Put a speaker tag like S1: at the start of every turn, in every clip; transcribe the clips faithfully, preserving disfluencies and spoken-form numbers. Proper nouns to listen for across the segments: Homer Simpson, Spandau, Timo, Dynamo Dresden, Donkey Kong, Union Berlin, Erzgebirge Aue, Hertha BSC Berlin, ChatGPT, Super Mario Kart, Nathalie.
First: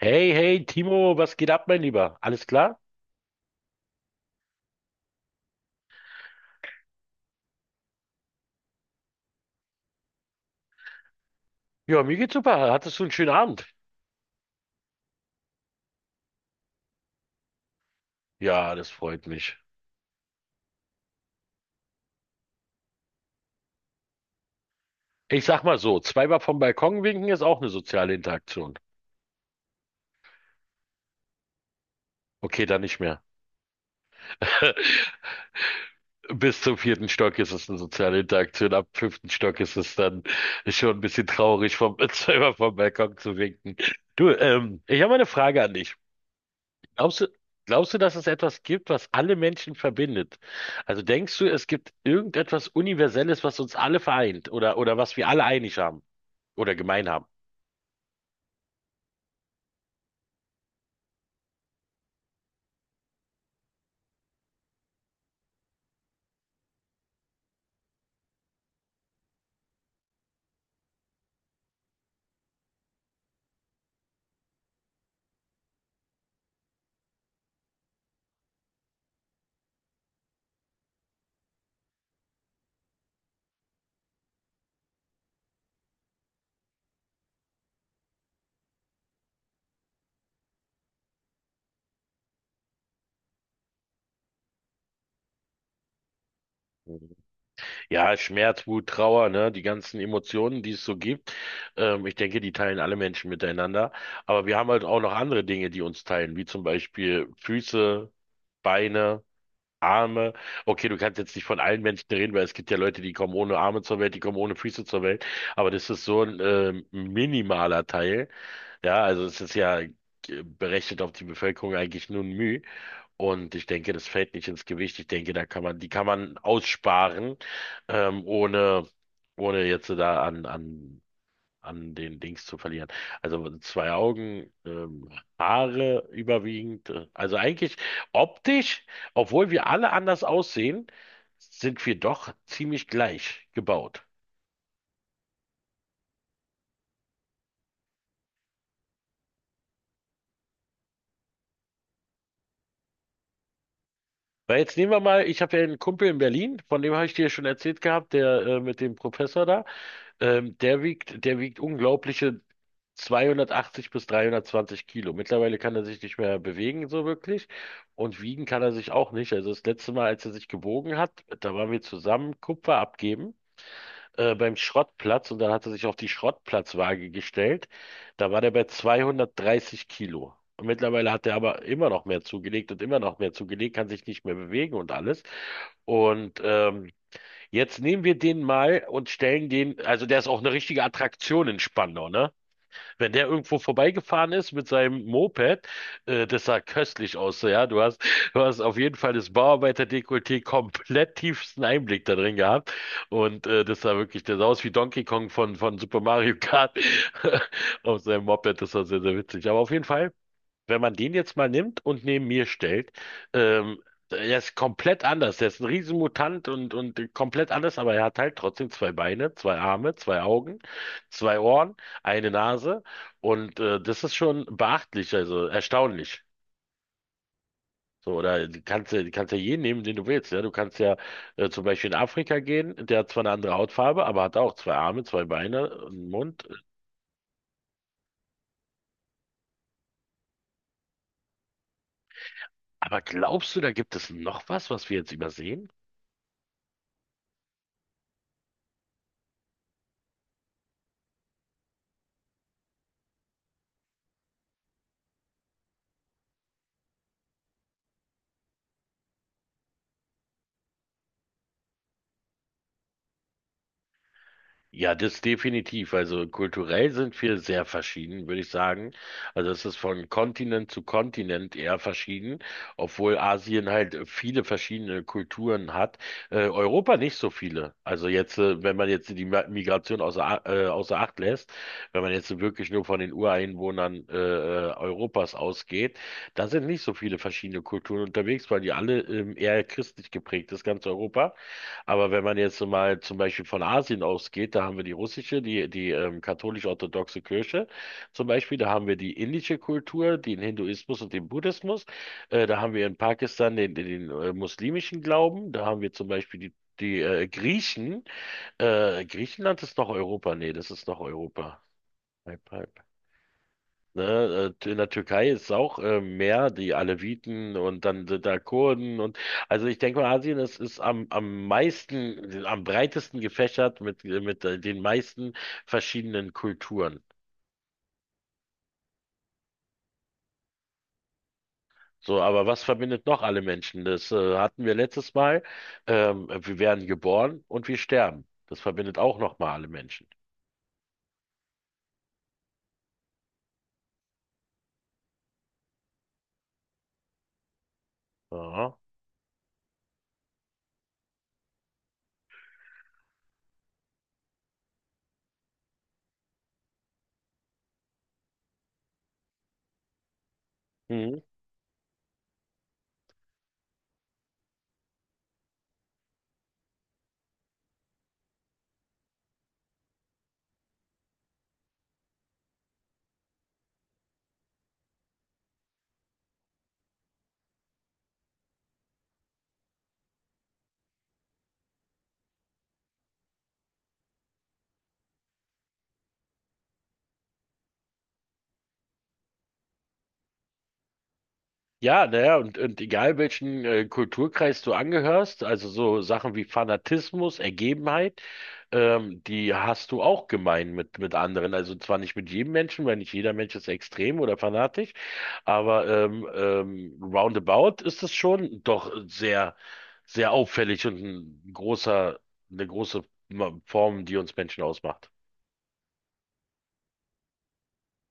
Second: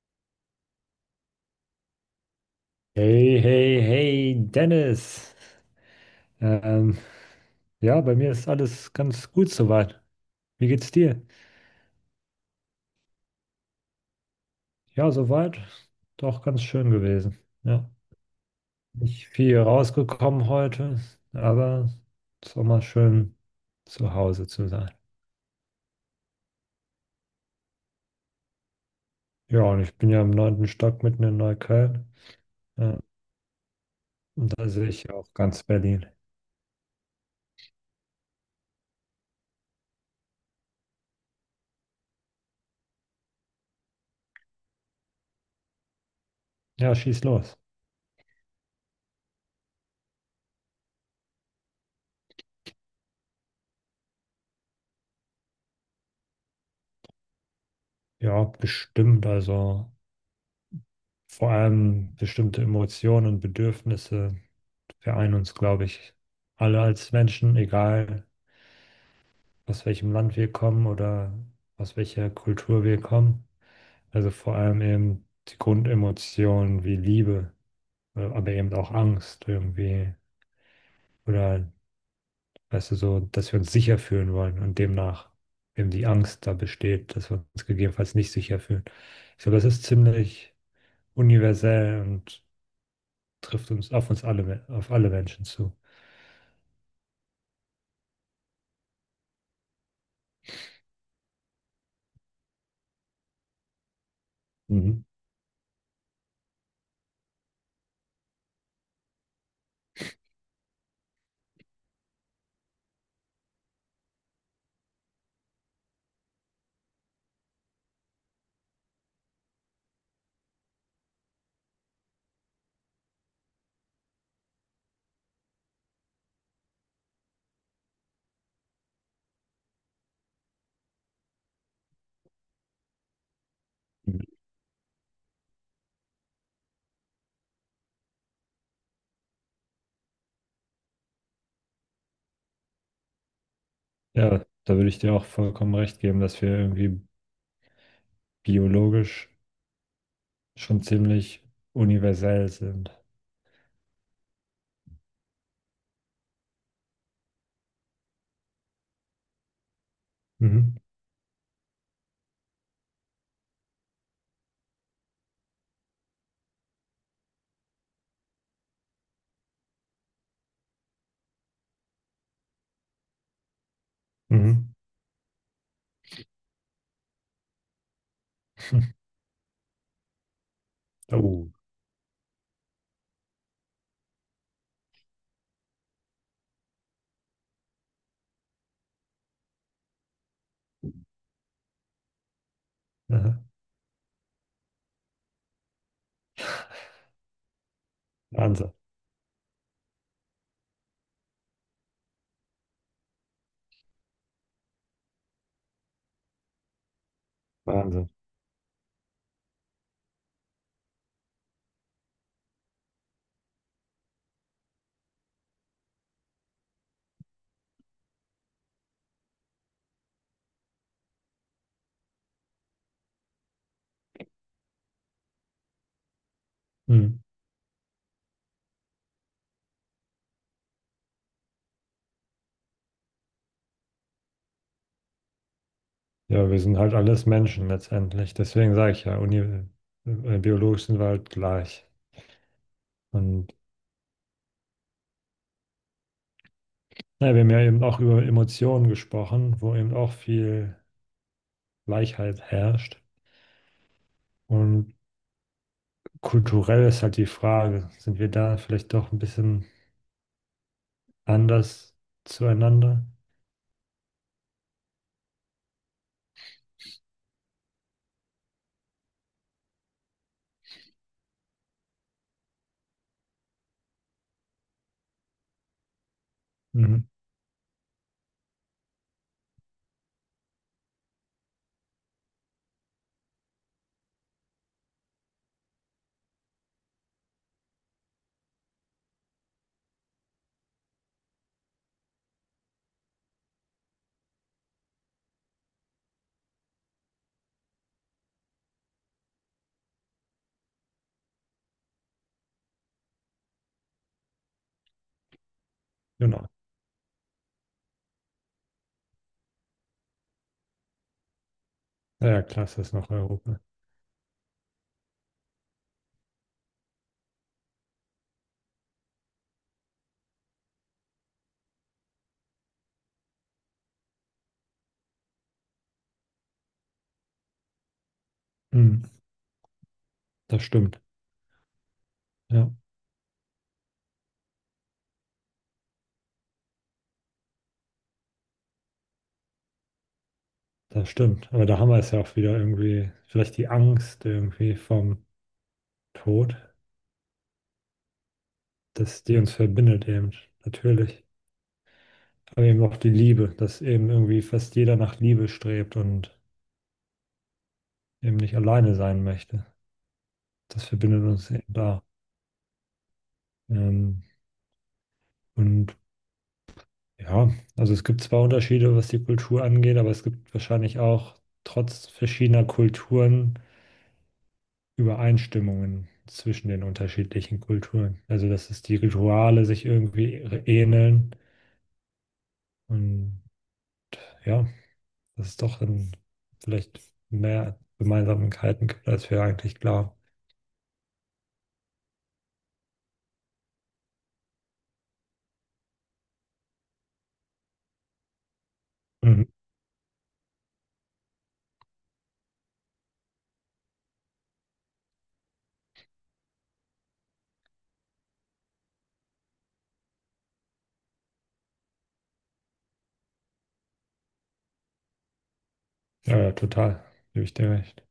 S1: Hey, hey, Timo, was geht ab, mein Lieber? Alles klar?
S2: Hey, hey, hey, Dennis. Ähm, ja, bei mir ist alles ganz gut soweit. Wie geht's dir?
S1: Ja, mir geht's super. Hattest du einen schönen Abend?
S2: Ja, soweit. Doch ganz schön gewesen. Ja,
S1: Ja, das freut
S2: nicht
S1: mich.
S2: viel rausgekommen heute, aber es war mal schön zu Hause zu sein.
S1: Ich sag mal so, zweimal vom Balkon winken ist auch eine soziale Interaktion.
S2: Ja, und ich bin ja im neunten Stock mitten in Neukölln.
S1: Okay, dann
S2: Ja,
S1: nicht mehr.
S2: und da sehe ich ja auch ganz Berlin.
S1: Bis zum vierten Stock ist es eine soziale Interaktion. Ab fünften Stock ist es dann schon ein bisschen traurig, vom, zweimal vom Balkon zu winken. Du, ähm, ich habe eine Frage an dich.
S2: Ja,
S1: Glaubst
S2: schieß
S1: du,
S2: los.
S1: glaubst du, dass es etwas gibt, was alle Menschen verbindet? Also denkst du, es gibt irgendetwas Universelles, was uns alle vereint oder, oder was wir alle einig haben oder gemein haben?
S2: Ja, bestimmt. Also vor allem bestimmte Emotionen und Bedürfnisse vereinen uns, glaube ich, alle als Menschen, egal aus welchem Land wir kommen oder aus welcher Kultur wir kommen. Also vor allem eben die Grundemotionen wie Liebe, äh, aber eben auch Angst irgendwie oder, weißt du, so, dass wir uns sicher fühlen wollen und demnach eben die Angst da besteht, dass wir uns gegebenenfalls nicht sicher fühlen. Ich glaube, das ist ziemlich universell und trifft uns auf uns alle, auf alle Menschen zu.
S1: Mhm. Ja, Schmerz, Wut, Trauer, ne, die ganzen Emotionen, die es so gibt. Ähm, ich denke, die teilen alle Menschen miteinander. Aber wir haben halt auch
S2: Mhm.
S1: noch andere Dinge, die uns teilen, wie zum Beispiel Füße, Beine. Arme. Okay, du kannst jetzt nicht von allen Menschen reden, weil es gibt ja Leute, die kommen ohne Arme zur Welt, die kommen ohne Füße zur Welt. Aber das ist so ein ähm, minimaler Teil. Ja, also es ist ja äh, berechnet auf die Bevölkerung eigentlich nur ein Müh. Und ich denke, das fällt nicht ins Gewicht. Ich denke, da kann man, die kann man aussparen, ähm, ohne, ohne jetzt da an, an an den Dings zu verlieren. Also zwei Augen, ähm, Haare überwiegend. äh, Also eigentlich optisch, obwohl wir alle anders aussehen, sind wir doch ziemlich gleich gebaut.
S2: Ja, da würde ich dir auch vollkommen recht geben, dass wir irgendwie biologisch schon ziemlich universell sind.
S1: Weil jetzt nehmen wir mal, ich habe ja einen Kumpel in Berlin, von dem habe ich dir schon erzählt gehabt, der äh, mit dem Professor da. Ähm,
S2: Mhm.
S1: der wiegt, der wiegt unglaubliche zweihundertachtzig bis dreihundertzwanzig Kilo. Mittlerweile kann er sich nicht mehr bewegen, so wirklich. Und wiegen kann er sich auch nicht. Also das letzte Mal, als er sich gewogen hat, da waren wir zusammen Kupfer abgeben, äh, beim
S2: Mhm.
S1: Schrottplatz. Und dann hat er sich auf die Schrottplatzwaage gestellt. Da war der bei zweihundertdreißig Kilo. Und mittlerweile hat er
S2: Oh,
S1: aber immer noch mehr zugelegt und immer noch mehr zugelegt, kann sich nicht mehr bewegen und alles. Und ähm, jetzt nehmen wir den mal und stellen den, also der ist auch eine richtige Attraktion in Spandau, ne? Wenn der
S2: aha.
S1: irgendwo vorbeigefahren ist mit seinem Moped, äh, das sah köstlich aus, so, ja. Du hast, du hast
S2: Wahnsinn,
S1: auf jeden Fall das Bauarbeiter-Dekolleté komplett tiefsten Einblick da drin gehabt. Und äh, das sah wirklich, das sah aus wie Donkey Kong von, von Super Mario Kart auf
S2: Wahnsinn.
S1: seinem Moped. Das war sehr, sehr witzig. Aber auf jeden Fall wenn man den jetzt mal nimmt und neben mir stellt, ähm, er ist komplett anders. Er ist ein Riesenmutant und, und komplett anders, aber er hat halt trotzdem zwei Beine, zwei Arme, zwei Augen, zwei Ohren, eine Nase und äh, das ist schon beachtlich, also erstaunlich.
S2: Mhm.
S1: So, oder du kannst, ja- du kannst ja jeden nehmen, den du willst. Ja? Du kannst ja äh, zum Beispiel in Afrika gehen, der hat zwar eine andere Hautfarbe, aber hat auch zwei Arme, zwei Beine, einen Mund.
S2: Ja, wir sind halt alles Menschen letztendlich. Deswegen sage ich ja, uni äh, biologisch sind wir halt gleich.
S1: Aber
S2: Und
S1: glaubst du, da gibt es noch was, was wir jetzt übersehen?
S2: naja, wir haben ja eben auch über Emotionen gesprochen, wo eben auch viel Gleichheit herrscht. Und kulturell ist halt die Frage, sind wir da vielleicht doch ein bisschen anders zueinander?
S1: Ja, das definitiv. Also kulturell sind wir sehr verschieden, würde ich sagen. Also es ist von Kontinent zu Kontinent eher verschieden, obwohl Asien halt viele verschiedene Kulturen hat. Äh, Europa
S2: Mhm.
S1: nicht so viele. Also jetzt, äh, wenn man jetzt die Ma- Migration außer, A- äh, außer Acht lässt, wenn man jetzt wirklich nur von den Ureinwohnern äh, äh, Europas ausgeht, da sind nicht so viele verschiedene Kulturen unterwegs, weil die alle ähm, eher christlich geprägt ist, ganz Europa. Aber wenn man jetzt so mal zum Beispiel von Asien ausgeht, da haben wir die russische, die, die ähm, katholisch-orthodoxe Kirche zum Beispiel, da haben wir die indische Kultur, den Hinduismus und den Buddhismus, äh, da haben wir in Pakistan den, den, den äh, muslimischen Glauben, da haben wir zum Beispiel
S2: Genau.
S1: die, die äh, Griechen. Äh, Griechenland ist noch Europa? Nee, das ist noch Europa.
S2: Ja, ja, klar, es ist das noch Europa.
S1: Ne, äh, in der Türkei ist es auch äh, mehr die Aleviten und dann sind da Kurden und also ich denke mal, Asien ist, ist am, am meisten, am breitesten gefächert mit, mit äh, den meisten verschiedenen Kulturen.
S2: Mhm. Das stimmt.
S1: So, aber was
S2: Ja,
S1: verbindet noch alle Menschen? Das äh, hatten wir letztes Mal. Ähm, wir werden geboren und wir sterben. Das verbindet auch nochmal alle Menschen.
S2: das stimmt. Aber da haben wir es ja auch wieder irgendwie, vielleicht die Angst irgendwie vom Tod,
S1: Aha.
S2: dass die uns verbindet eben, natürlich. Aber eben auch die Liebe, dass eben irgendwie fast jeder nach Liebe strebt und eben nicht alleine sein möchte. Das
S1: Mhm.
S2: verbindet uns eben da. Ähm, und ja, also es gibt zwar Unterschiede, was die Kultur angeht, aber es gibt wahrscheinlich auch trotz verschiedener Kulturen Übereinstimmungen zwischen den unterschiedlichen Kulturen. Also, dass es die Rituale sich irgendwie ähneln. Und ja, dass es doch dann vielleicht mehr Gemeinsamkeiten gibt, als wir eigentlich glauben.
S1: Ja, naja, und, und egal welchen äh, Kulturkreis du angehörst, also so Sachen wie Fanatismus, Ergebenheit, ähm,
S2: Mhm.
S1: die hast du auch gemein mit, mit anderen. Also zwar nicht mit jedem Menschen, weil nicht jeder Mensch ist extrem oder fanatisch, aber ähm, ähm, roundabout ist es schon doch sehr, sehr auffällig und ein großer, eine große Ma- Form, die uns Menschen ausmacht.
S2: Ja, ja, total. Gebe ich dir recht.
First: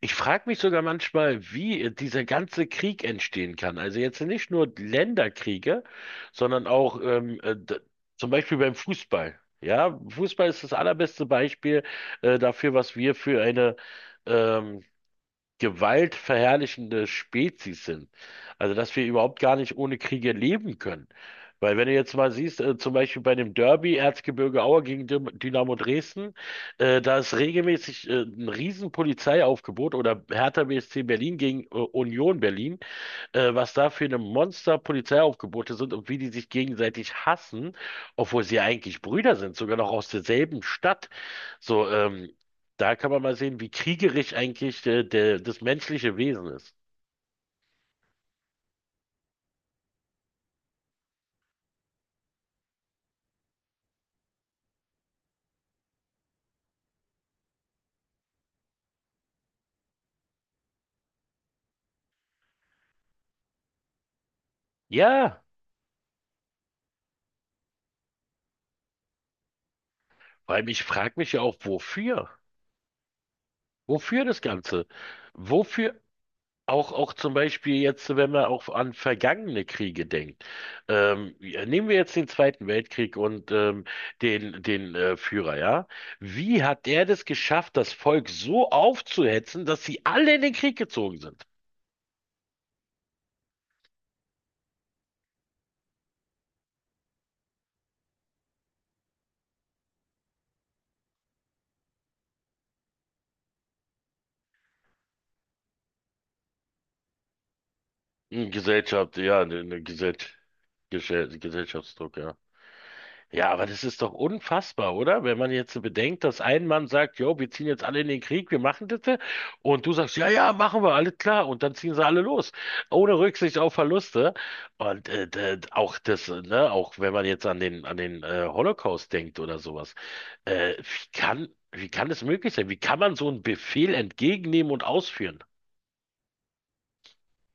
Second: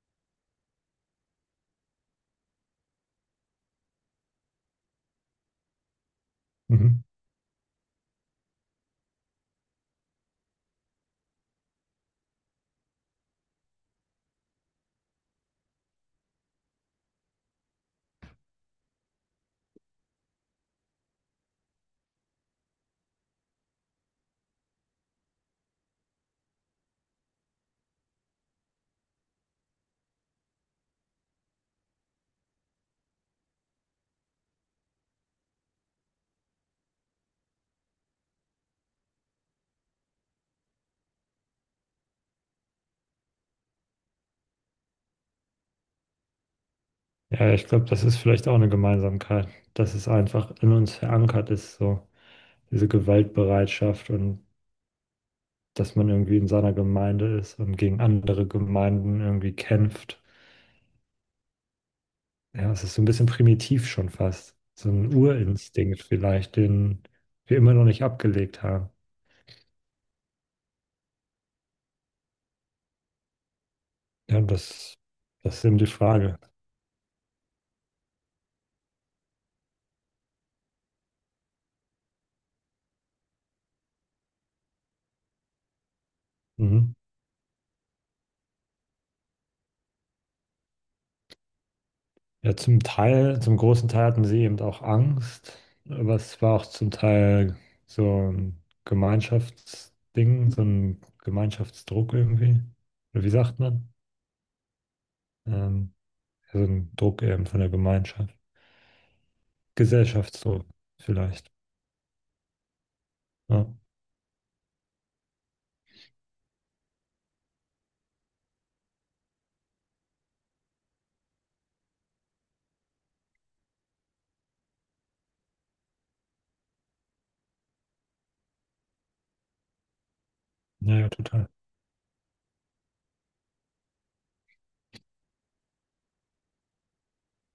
S1: Ich frage mich sogar manchmal, wie dieser ganze Krieg entstehen kann. Also jetzt nicht nur Länderkriege, sondern auch
S2: Mhm.
S1: ähm, äh, d- zum Beispiel beim Fußball. Ja, Fußball ist das allerbeste Beispiel äh, dafür, was wir für eine ähm, gewaltverherrlichende Spezies sind. Also, dass wir überhaupt gar nicht ohne Kriege leben können. Weil wenn du jetzt mal siehst, äh, zum Beispiel bei dem Derby Erzgebirge Aue gegen Dym- Dynamo Dresden, äh, da ist regelmäßig äh, ein riesen Polizeiaufgebot oder Hertha B S C Berlin gegen äh, Union Berlin, äh, was da für eine Monster Polizeiaufgebote sind und wie die sich gegenseitig hassen, obwohl sie ja eigentlich Brüder sind, sogar noch aus derselben Stadt. So, ähm, da kann man mal sehen, wie kriegerisch eigentlich äh, der, das menschliche Wesen ist.
S2: Ja, ich glaube, das ist vielleicht auch eine Gemeinsamkeit, dass es einfach in uns verankert ist, so diese Gewaltbereitschaft und dass man irgendwie in seiner Gemeinde ist und gegen andere Gemeinden irgendwie kämpft. Ja, es ist so ein bisschen primitiv schon fast. So ein
S1: Ja,
S2: Urinstinkt vielleicht, den wir immer noch nicht abgelegt haben.
S1: weil ich frage mich ja auch, wofür? Wofür das
S2: Ja,
S1: Ganze?
S2: das, das ist eben die
S1: Wofür
S2: Frage.
S1: auch, auch zum Beispiel jetzt, wenn man auch an vergangene Kriege denkt. Ähm, ja, nehmen wir jetzt den Zweiten Weltkrieg und ähm, den, den äh, Führer, ja? Wie hat
S2: Mhm.
S1: der das geschafft, das Volk so aufzuhetzen, dass sie alle in den Krieg gezogen sind?
S2: Ja, zum Teil, zum großen Teil hatten sie eben auch Angst, aber es war auch zum Teil so ein Gemeinschaftsding, so ein Gemeinschaftsdruck irgendwie. Oder wie sagt man? Ähm, ja, so ein Druck eben von der Gemeinschaft.
S1: Hm, Gesellschaft, ja, eine Gesellschaft.
S2: Gesellschaftsdruck vielleicht.
S1: Gesellschaftsdruck, ja. Ja, aber
S2: Ja,
S1: das ist doch unfassbar, oder? Wenn man jetzt so bedenkt, dass ein Mann sagt, jo, wir ziehen jetzt alle in den Krieg, wir machen das, ja. Und du sagst, ja, ja, machen wir, alles klar, und dann ziehen sie alle los, ohne Rücksicht auf Verluste. Und äh, d- auch das, äh, ne, auch wenn man jetzt an den an den äh, Holocaust denkt oder sowas, äh,
S2: ja, ja,
S1: wie kann
S2: total.
S1: wie kann es möglich sein? Wie kann man so einen Befehl entgegennehmen und ausführen?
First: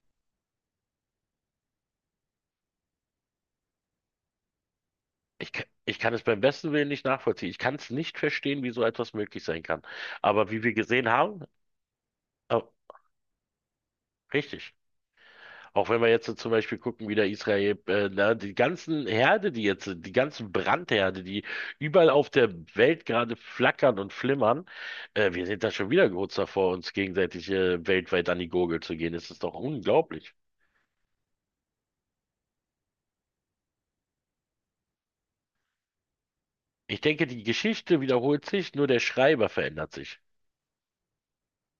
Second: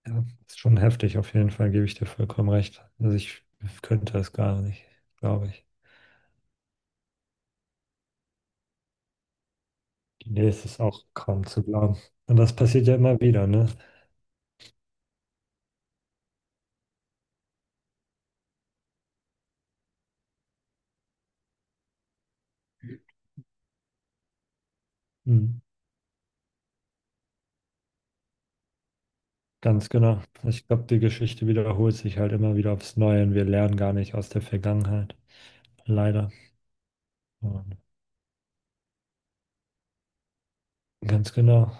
S2: Ja, ist schon heftig, auf jeden Fall gebe ich dir vollkommen recht. Also ich könnte es gar nicht, glaube
S1: Ich, ka-
S2: ich.
S1: ich kann es beim besten Willen nicht nachvollziehen. Ich kann es nicht verstehen, wie so etwas möglich sein kann.
S2: Nee,
S1: Aber wie
S2: es
S1: wir
S2: ist auch
S1: gesehen haben,
S2: kaum zu glauben. Und das
S1: äh,
S2: passiert ja immer wieder, ne?
S1: richtig. Auch wenn wir jetzt so zum Beispiel gucken, wie der Israel, äh, na, die ganzen Herde, die jetzt, die ganzen Brandherde, die überall auf der Welt gerade flackern und flimmern, äh, wir
S2: Mhm.
S1: sind da schon wieder kurz davor, uns gegenseitig, äh, weltweit an die Gurgel zu gehen. Das ist doch
S2: Ganz genau.
S1: unglaublich.
S2: Ich glaube, die Geschichte wiederholt sich halt immer wieder aufs Neue und wir lernen gar nicht aus der Vergangenheit. Leider.
S1: Ich denke, die
S2: Und
S1: Geschichte wiederholt sich, nur der Schreiber verändert sich.
S2: ganz genau.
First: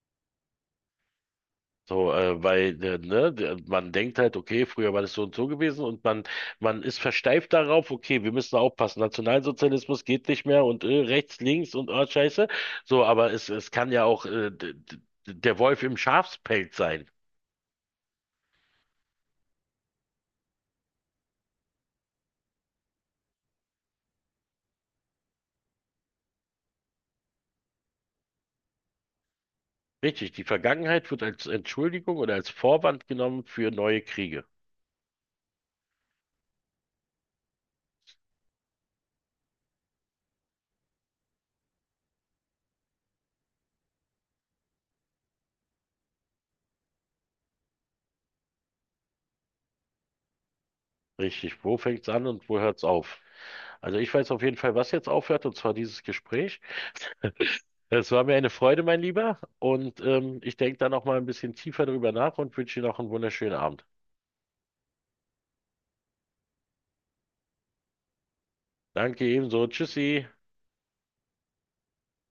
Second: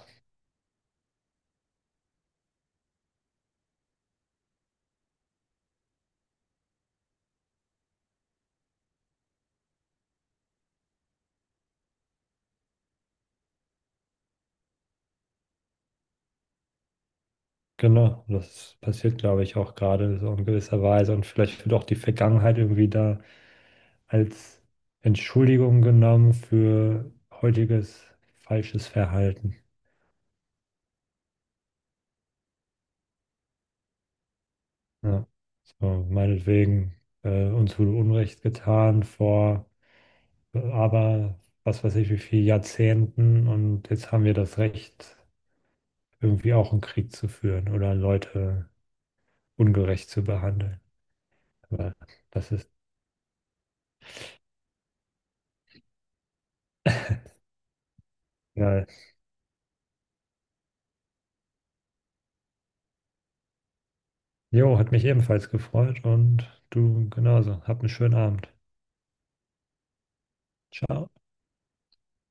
S1: So, äh, weil äh, ne, der- man denkt halt, okay, früher war das so und so gewesen und man, man ist versteift darauf, okay, wir müssen aufpassen, Nationalsozialismus geht nicht mehr und äh, rechts, links und oh, Scheiße. So, aber es, es kann ja auch äh, d- d- der Wolf im Schafspelz sein.
S2: Genau. Das passiert, glaube ich, auch gerade so in gewisser Weise. Und vielleicht wird auch die Vergangenheit irgendwie da als Entschuldigung genommen für heutiges falsches Verhalten.
S1: Richtig, die Vergangenheit wird als Entschuldigung oder als Vorwand genommen für neue Kriege.
S2: Ja. So, meinetwegen, äh, uns wurde Unrecht getan vor, aber was weiß ich, wie viel Jahrzehnten und jetzt haben wir das Recht, irgendwie auch einen Krieg zu führen oder Leute ungerecht zu behandeln.
S1: Richtig, wo
S2: Aber
S1: fängt's an und
S2: das
S1: wo
S2: ist
S1: hört's auf? Also ich weiß auf jeden Fall, was jetzt aufhört, und zwar dieses Gespräch. Es war mir eine Freude,
S2: geil.
S1: mein Lieber. Und ähm, ich denke da noch mal ein bisschen tiefer drüber nach und wünsche dir noch einen wunderschönen Abend.
S2: Jo, hat mich ebenfalls gefreut und du genauso. Hab einen schönen Abend.
S1: Danke ebenso. Tschüssi.
S2: Ciao.